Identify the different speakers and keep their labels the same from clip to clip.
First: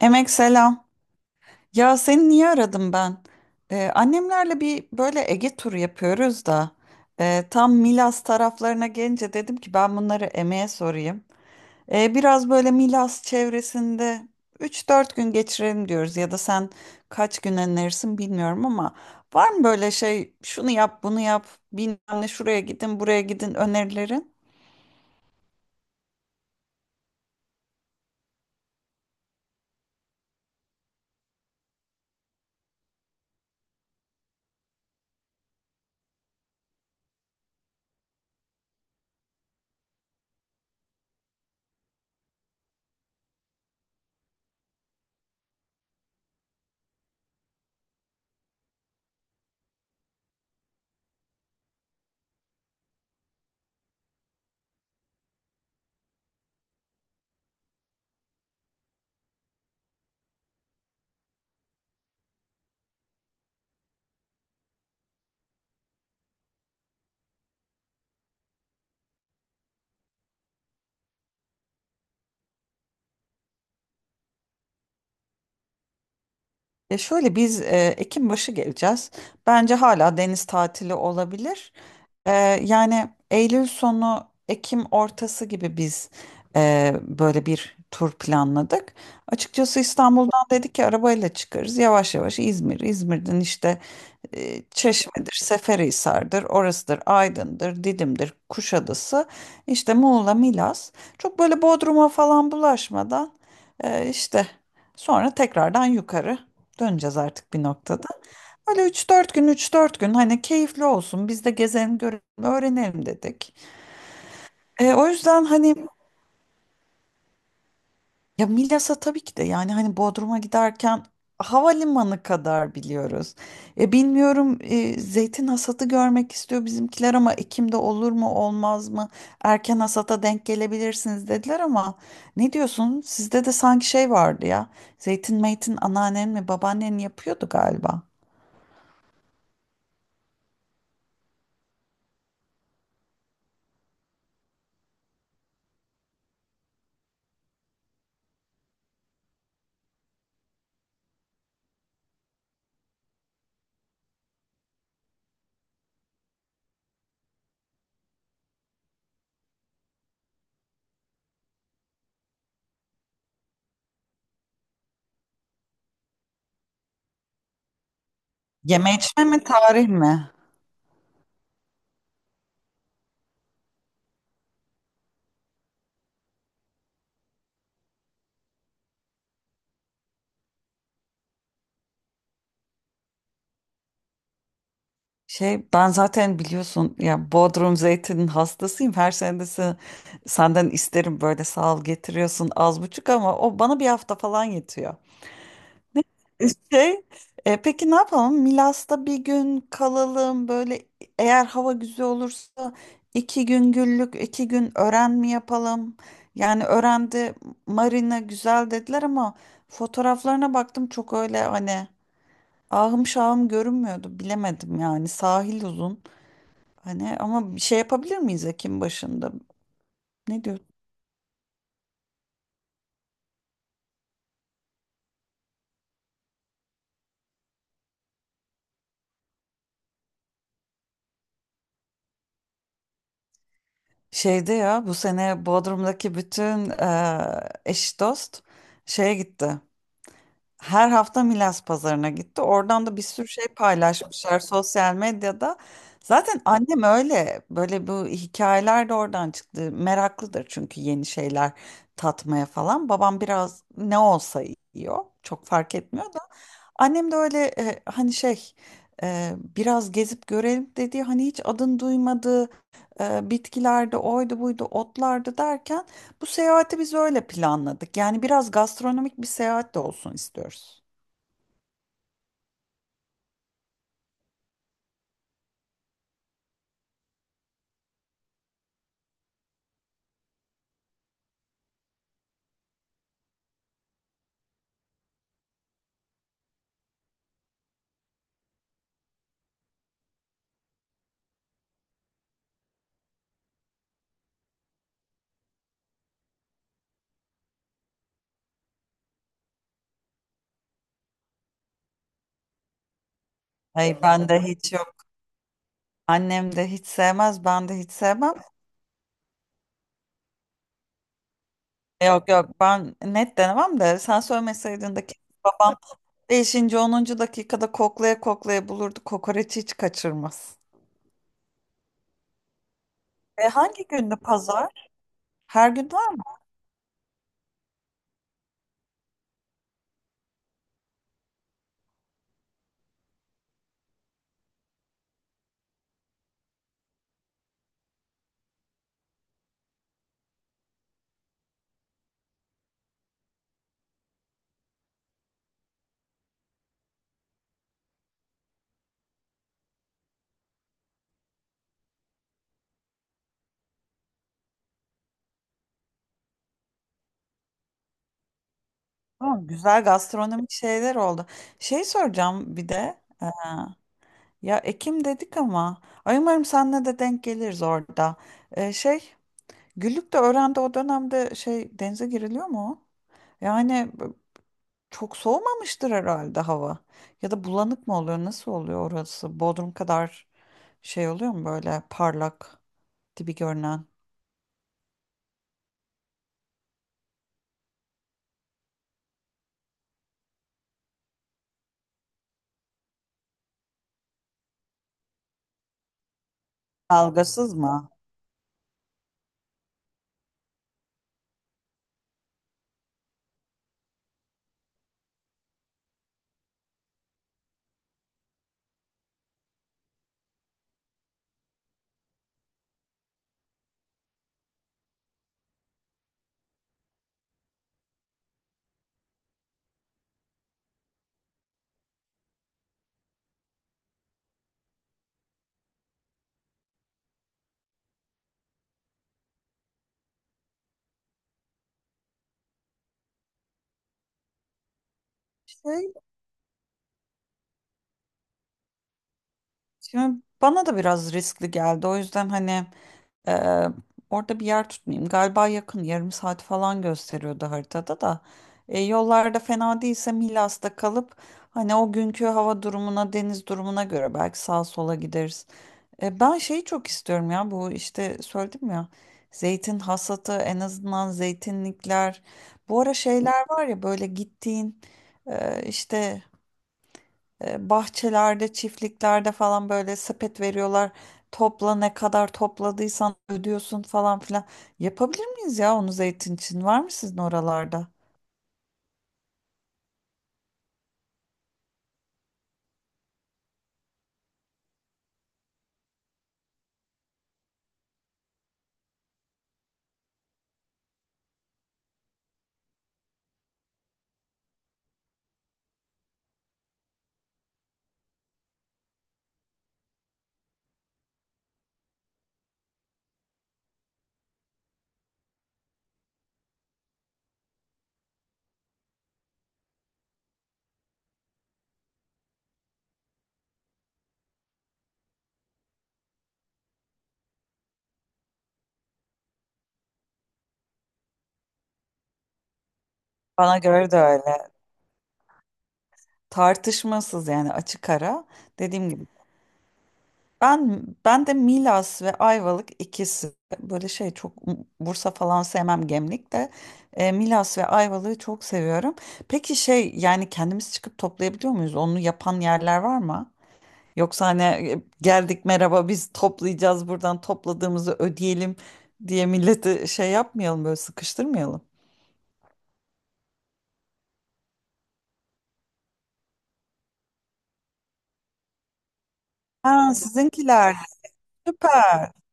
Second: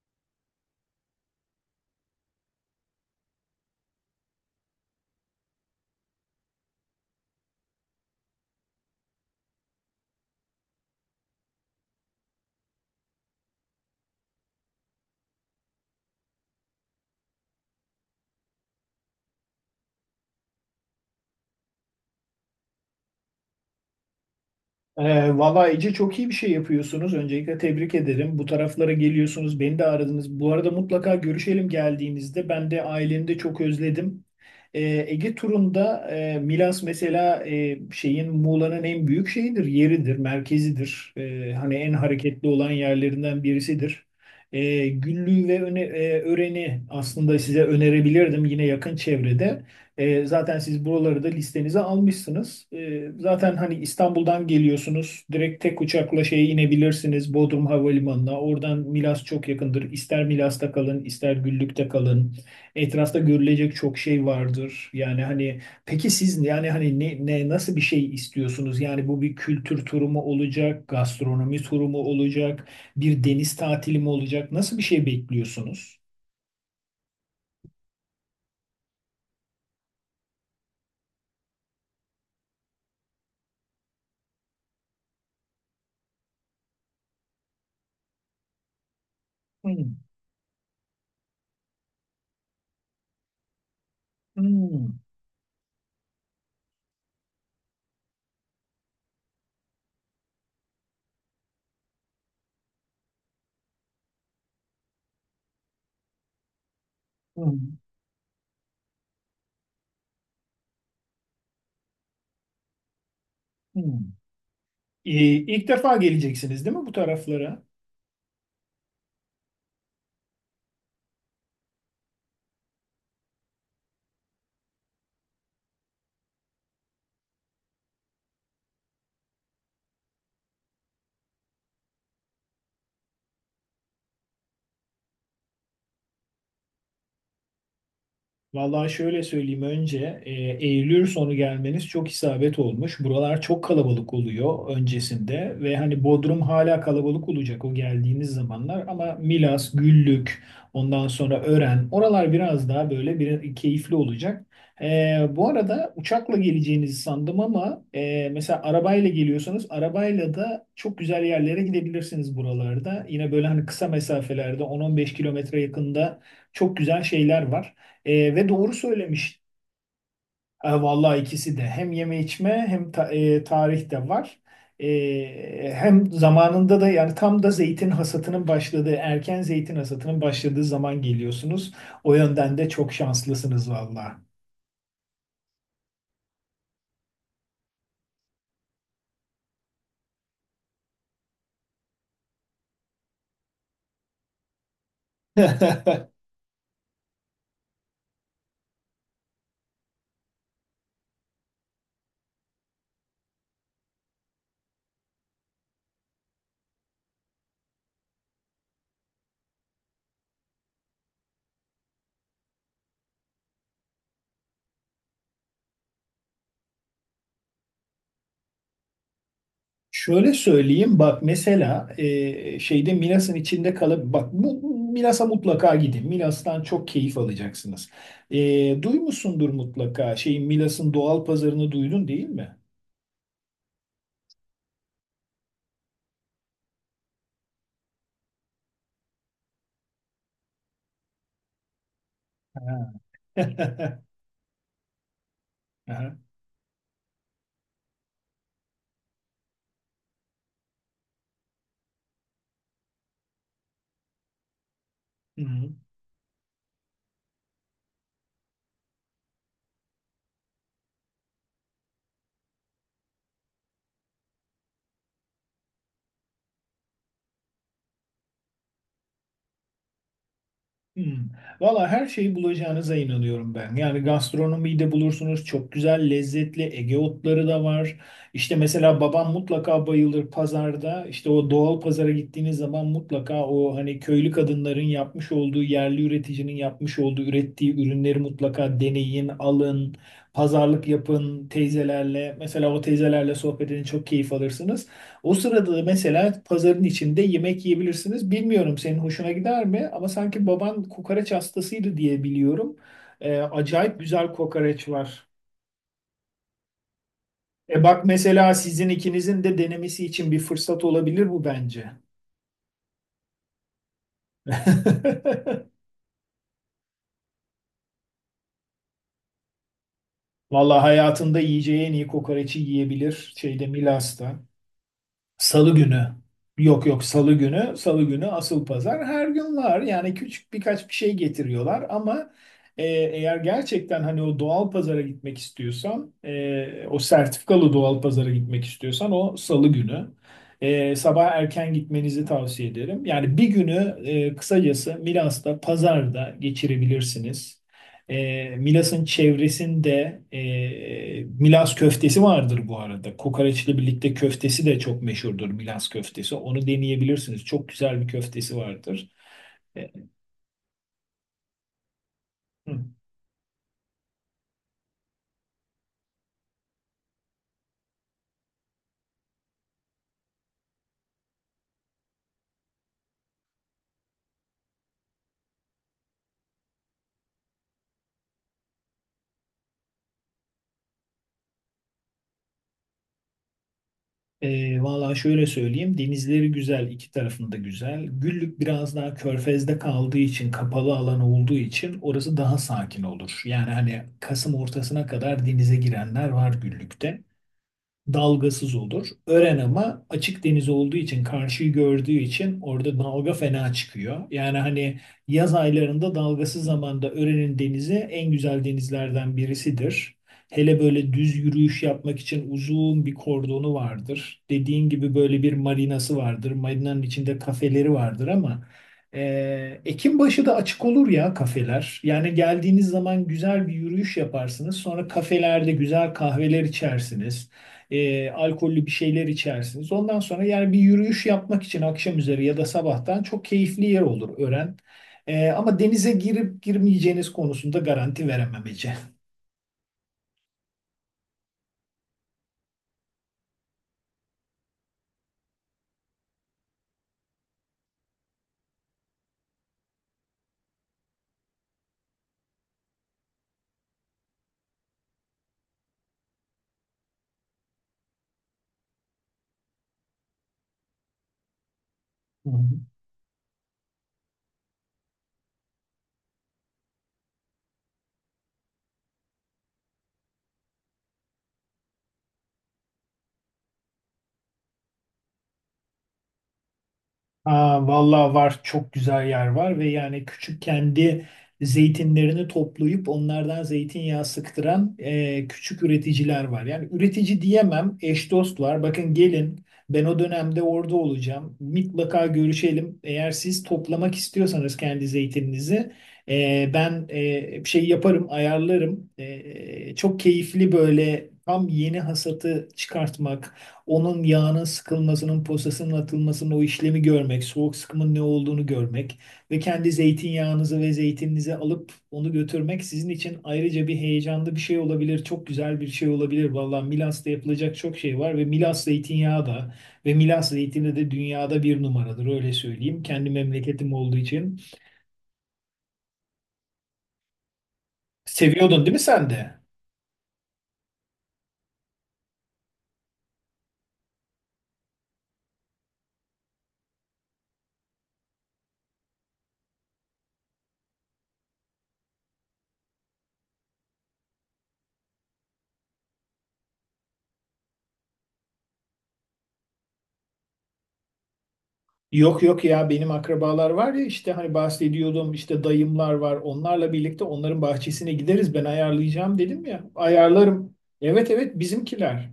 Speaker 1: Emek selam. Ya seni niye aradım ben? Annemlerle bir böyle Ege turu yapıyoruz da tam Milas taraflarına gelince dedim ki ben bunları Emek'e sorayım. Biraz böyle Milas çevresinde 3-4 gün geçirelim diyoruz ya da sen kaç gün önerirsin bilmiyorum ama var mı böyle şey şunu yap bunu yap bilmem ne şuraya gidin buraya gidin önerilerin?
Speaker 2: Valla Ece çok iyi bir şey yapıyorsunuz. Öncelikle tebrik ederim. Bu taraflara geliyorsunuz. Beni de aradınız. Bu arada mutlaka görüşelim geldiğinizde. Ben de ailemi de çok özledim. Ege turunda Milas mesela şeyin Muğla'nın en büyük şeyidir, yeridir, merkezidir. Hani en hareketli olan yerlerinden birisidir. Güllü ve öne, Ören'i aslında size önerebilirdim yine yakın çevrede. Zaten siz buraları da listenize almışsınız. Zaten hani İstanbul'dan geliyorsunuz. Direkt tek uçakla şeye inebilirsiniz Bodrum Havalimanı'na. Oradan Milas çok yakındır. İster Milas'ta kalın, ister Güllük'te kalın. Etrafta görülecek çok şey vardır. Yani hani peki siz yani hani ne, ne nasıl bir şey istiyorsunuz? Yani bu bir kültür turu mu olacak, gastronomi turu mu olacak, bir deniz tatili mi olacak? Nasıl bir şey bekliyorsunuz?
Speaker 1: Ya şöyle biz Ekim başı geleceğiz. Bence hala deniz tatili olabilir. E, yani Eylül sonu, Ekim ortası gibi biz böyle bir tur planladık. Açıkçası
Speaker 2: Hmm.
Speaker 1: İstanbul'dan dedik ki arabayla çıkarız. Yavaş yavaş İzmir, İzmir'den işte
Speaker 2: Hmm.
Speaker 1: Çeşme'dir, Seferihisar'dır, orasıdır, Aydın'dır, Didim'dir, Kuşadası, işte Muğla, Milas. Çok böyle Bodrum'a falan bulaşmadan işte sonra tekrardan yukarı. Döneceğiz artık bir
Speaker 2: Hmm.
Speaker 1: noktada. Öyle üç dört gün hani keyifli olsun biz de gezelim görelim öğrenelim dedik.
Speaker 2: Hmm.
Speaker 1: O yüzden
Speaker 2: İlk
Speaker 1: hani
Speaker 2: defa geleceksiniz değil mi bu taraflara?
Speaker 1: ya Milas'a tabii ki de yani hani Bodrum'a giderken havalimanı kadar biliyoruz. Bilmiyorum zeytin hasadı görmek istiyor bizimkiler ama Ekim'de olur mu olmaz mı? Erken hasata denk gelebilirsiniz dediler ama ne diyorsun? Sizde de sanki şey vardı ya zeytin meytin anneannen mi babaannen yapıyordu galiba.
Speaker 2: Vallahi şöyle söyleyeyim önce Eylül sonu gelmeniz çok isabet olmuş. Buralar çok kalabalık oluyor öncesinde ve hani Bodrum hala kalabalık olacak o geldiğiniz zamanlar ama Milas, Güllük, ondan sonra Ören oralar biraz daha böyle bir keyifli olacak. Bu arada uçakla geleceğinizi sandım ama mesela arabayla geliyorsanız arabayla da çok güzel yerlere gidebilirsiniz buralarda. Yine böyle hani kısa mesafelerde 10-15 kilometre yakında çok güzel şeyler var. Ve doğru
Speaker 1: Yeme içme
Speaker 2: söylemiş.
Speaker 1: mi tarih mi?
Speaker 2: Vallahi ikisi de hem yeme içme hem tarih de var. Hem zamanında da yani tam da zeytin hasatının başladığı erken zeytin hasatının başladığı zaman geliyorsunuz. O yönden de çok şanslısınız vallahi.
Speaker 1: Şey, ben zaten biliyorsun ya Bodrum zeytinin hastasıyım. Her sene de senden isterim, böyle sağ ol getiriyorsun az buçuk ama o bana bir hafta falan yetiyor. Şey, peki ne yapalım? Milas'ta 1 gün kalalım, böyle eğer hava güzel olursa 2 gün Güllük, 2 gün Öğren mi yapalım? Yani Öğrende marina güzel dediler ama fotoğraflarına baktım, çok öyle hani ahım şahım görünmüyordu, bilemedim yani. Sahil uzun. Hani ama bir şey yapabilir miyiz Ekim başında?
Speaker 2: Şöyle
Speaker 1: Ne diyor?
Speaker 2: söyleyeyim bak mesela şeyde Milas'ın içinde kalıp bak bu Milas'a mutlaka gidin. Milas'tan çok keyif alacaksınız. Duymuşsundur mutlaka şeyin Milas'ın doğal pazarını duydun değil mi?
Speaker 1: Şeyde ya, bu sene Bodrum'daki bütün eş dost şeye gitti. Her hafta Milas pazarına gitti. Oradan
Speaker 2: Ha.
Speaker 1: da bir sürü şey
Speaker 2: Aha.
Speaker 1: paylaşmışlar sosyal medyada. Zaten annem öyle böyle, bu hikayeler de oradan çıktı. Meraklıdır çünkü yeni şeyler tatmaya falan. Babam biraz ne olsa yiyor.
Speaker 2: Hı
Speaker 1: Çok
Speaker 2: hı.
Speaker 1: fark etmiyor da. Annem de öyle hani şey, biraz gezip görelim dediği, hani hiç adını duymadığı bitkilerde oydu buydu otlardı derken bu seyahati biz öyle planladık. Yani biraz gastronomik bir seyahat de olsun istiyoruz.
Speaker 2: Hmm. Valla her şeyi bulacağınıza inanıyorum ben. Yani gastronomiyi de bulursunuz. Çok güzel, lezzetli Ege otları da var. İşte mesela babam mutlaka bayılır pazarda. İşte o doğal pazara gittiğiniz zaman mutlaka o hani köylü kadınların yapmış olduğu, yerli üreticinin yapmış olduğu, ürettiği ürünleri mutlaka deneyin, alın. Pazarlık yapın teyzelerle. Mesela o teyzelerle sohbetini çok keyif alırsınız. O sırada mesela pazarın içinde yemek yiyebilirsiniz. Bilmiyorum senin hoşuna gider mi? Ama sanki baban kokoreç hastasıydı diye biliyorum. Acayip
Speaker 1: Ay, ben
Speaker 2: güzel
Speaker 1: de hiç
Speaker 2: kokoreç
Speaker 1: yok.
Speaker 2: var.
Speaker 1: Annem de hiç sevmez, ben de
Speaker 2: E
Speaker 1: hiç
Speaker 2: bak
Speaker 1: sevmem.
Speaker 2: mesela sizin ikinizin de denemesi için bir fırsat olabilir bu bence.
Speaker 1: Yok yok, ben net denemem de sen söylemeseydin de ki babam beşinci onuncu dakikada koklaya koklaya bulurdu. Kokoreçi hiç kaçırmaz.
Speaker 2: Vallahi hayatında yiyeceği en iyi kokoreçi yiyebilir
Speaker 1: E
Speaker 2: şeyde
Speaker 1: hangi gündü
Speaker 2: Milas'ta.
Speaker 1: pazar? Her
Speaker 2: Salı
Speaker 1: gün
Speaker 2: günü.
Speaker 1: var mı?
Speaker 2: Yok yok salı günü. Salı günü asıl pazar. Her gün var. Yani küçük birkaç bir şey getiriyorlar ama eğer gerçekten hani o doğal pazara gitmek istiyorsan o sertifikalı doğal pazara gitmek istiyorsan o salı günü. Sabah erken gitmenizi tavsiye ederim. Yani bir günü kısacası Milas'ta pazarda geçirebilirsiniz. Milas'ın çevresinde Milas köftesi vardır bu arada. Kokoreçle birlikte köftesi de çok meşhurdur Milas köftesi. Onu deneyebilirsiniz. Çok güzel bir köftesi vardır.
Speaker 1: Tamam, güzel
Speaker 2: E,
Speaker 1: gastronomik şeyler oldu. Şey soracağım bir
Speaker 2: hı.
Speaker 1: de. Ya Ekim dedik ama ay, umarım senle de denk geliriz orada. Şey, Güllük de öğrendi o dönemde, şey, denize giriliyor mu o? Yani çok soğumamıştır herhalde hava. Ya da bulanık mı oluyor? Nasıl oluyor orası? Bodrum kadar şey oluyor mu, böyle parlak gibi görünen?
Speaker 2: Vallahi şöyle söyleyeyim. Denizleri güzel, iki tarafında güzel. Güllük biraz daha körfezde kaldığı için, kapalı alan olduğu için orası daha sakin olur. Yani hani Kasım ortasına kadar denize girenler var Güllük'te.
Speaker 1: Dalgasız mı?
Speaker 2: Dalgasız olur. Ören ama açık deniz olduğu için karşıyı gördüğü için orada dalga fena çıkıyor. Yani hani yaz aylarında dalgasız zamanda Ören'in denizi en güzel denizlerden birisidir. Hele böyle düz yürüyüş yapmak için uzun bir kordonu vardır. Dediğin gibi böyle bir marinası vardır. Marinanın içinde kafeleri vardır ama Ekim başı da açık olur ya kafeler. Yani geldiğiniz zaman güzel bir yürüyüş yaparsınız. Sonra kafelerde güzel kahveler içersiniz alkollü bir şeyler içersiniz. Ondan sonra yani bir yürüyüş yapmak için akşam üzeri ya da sabahtan çok keyifli yer olur Ören. Ama
Speaker 1: Şey,
Speaker 2: denize girip girmeyeceğiniz konusunda garanti veremem Ece.
Speaker 1: şimdi bana da biraz riskli geldi. O yüzden hani Ee, orada bir yer tutmayayım. Galiba yakın, yarım saat falan gösteriyordu haritada da. Yollarda fena değilse Milas'ta kalıp hani o günkü hava durumuna, deniz durumuna göre belki sağa sola gideriz. Ben şeyi çok istiyorum ya, bu işte söyledim ya, zeytin hasatı, en azından zeytinlikler.
Speaker 2: Hı hı.
Speaker 1: Bu ara şeyler var ya, böyle gittiğin işte bahçelerde, çiftliklerde falan böyle sepet veriyorlar. Topla, ne kadar topladıysan ödüyorsun falan filan. Yapabilir miyiz ya onu zeytin için? Var mı sizin
Speaker 2: Ha,
Speaker 1: oralarda?
Speaker 2: vallahi var çok güzel yer var ve yani küçük kendi zeytinlerini toplayıp onlardan zeytinyağı sıktıran küçük üreticiler var. Yani üretici diyemem eş dost var. Bakın gelin ben o dönemde orada olacağım. Mutlaka görüşelim. Eğer siz toplamak istiyorsanız kendi zeytininizi ben bir şey yaparım ayarlarım. Çok keyifli böyle tam yeni hasatı çıkartmak. Onun yağının sıkılmasının, posasının atılmasının o işlemi görmek, soğuk sıkımın ne olduğunu görmek ve kendi zeytinyağınızı ve zeytininizi alıp onu götürmek sizin için ayrıca bir heyecanlı bir şey olabilir. Çok güzel bir şey olabilir. Vallahi Milas'ta yapılacak çok şey var ve Milas zeytinyağı da ve Milas zeytini de dünyada bir numaradır öyle söyleyeyim. Kendi
Speaker 1: Bana göre
Speaker 2: memleketim
Speaker 1: de
Speaker 2: olduğu
Speaker 1: öyle.
Speaker 2: için.
Speaker 1: Tartışmasız yani, açık ara.
Speaker 2: Seviyordun
Speaker 1: Dediğim
Speaker 2: değil mi
Speaker 1: gibi.
Speaker 2: sen de?
Speaker 1: Ben de Milas ve Ayvalık, ikisi böyle şey çok. Bursa falan sevmem, Gemlik de. Milas ve Ayvalık'ı çok seviyorum. Peki şey, yani kendimiz çıkıp toplayabiliyor muyuz? Onu yapan yerler var mı? Yoksa hani geldik merhaba biz toplayacağız buradan, topladığımızı ödeyelim diye milleti şey yapmayalım, böyle sıkıştırmayalım.
Speaker 2: Yok yok ya benim akrabalar var ya işte hani bahsediyordum işte dayımlar var onlarla birlikte onların bahçesine gideriz ben ayarlayacağım dedim ya
Speaker 1: Ha,
Speaker 2: ayarlarım.
Speaker 1: sizinkiler,
Speaker 2: Evet evet
Speaker 1: süper.
Speaker 2: bizimkiler.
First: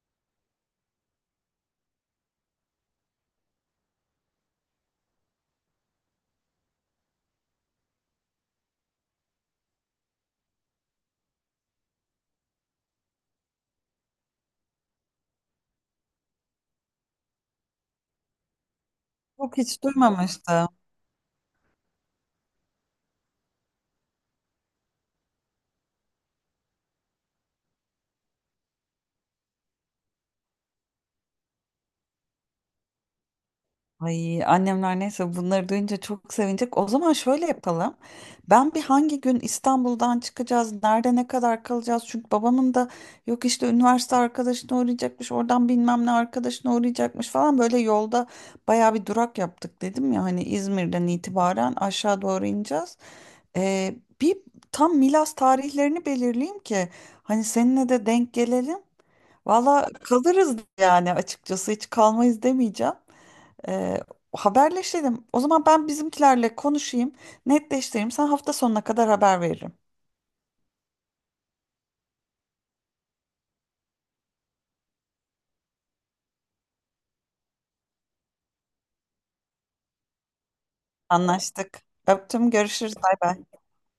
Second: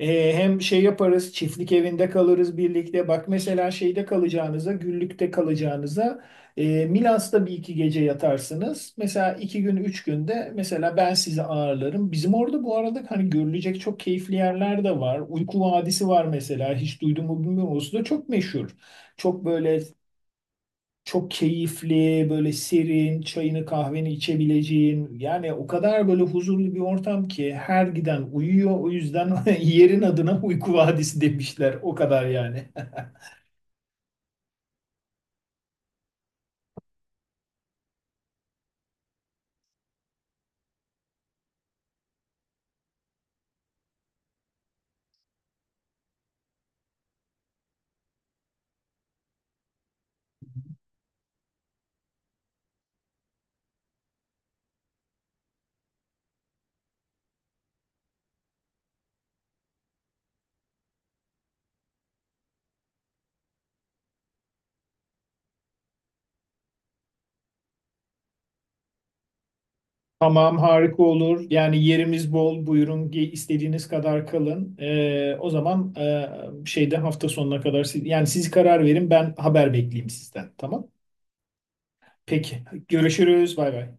Speaker 2: Hem şey yaparız çiftlik evinde kalırız birlikte bak mesela şeyde kalacağınıza Güllük'te kalacağınıza Milas'ta bir iki gece yatarsınız. Mesela iki gün üç günde mesela ben sizi ağırlarım. Bizim orada bu arada hani görülecek çok keyifli yerler de var. Uyku Vadisi var mesela hiç duydun mu bilmiyorum. Orası da çok meşhur. Çok
Speaker 1: Çok,
Speaker 2: böyle
Speaker 1: hiç duymamıştım.
Speaker 2: çok keyifli, böyle serin, çayını kahveni içebileceğin yani o kadar böyle huzurlu bir ortam ki her giden uyuyor. O yüzden yerin adına uyku vadisi demişler. O kadar yani.
Speaker 1: Ay, annemler neyse bunları duyunca çok sevinecek. O zaman şöyle yapalım. Ben bir, hangi gün İstanbul'dan çıkacağız, nerede ne kadar kalacağız? Çünkü babamın da yok işte, üniversite arkadaşına uğrayacakmış, oradan bilmem ne arkadaşına uğrayacakmış falan, böyle yolda baya bir durak yaptık dedim ya, hani İzmir'den itibaren aşağı doğru ineceğiz. Ee, bir tam Milas tarihlerini belirleyeyim ki hani seninle de denk gelelim. Valla kalırız yani, açıkçası hiç kalmayız demeyeceğim. Ee, haberleşelim. O zaman ben bizimkilerle konuşayım, netleştireyim. Sen, hafta sonuna kadar haber veririm.
Speaker 2: Tamam harika olur. Yani yerimiz bol. Buyurun istediğiniz kadar kalın. O zaman şeyde hafta sonuna kadar siz, yani siz karar verin ben haber bekleyeyim sizden. Tamam.
Speaker 1: Anlaştık. Öptüm,
Speaker 2: Peki.
Speaker 1: görüşürüz. Bay bay.
Speaker 2: Görüşürüz. Bay bay.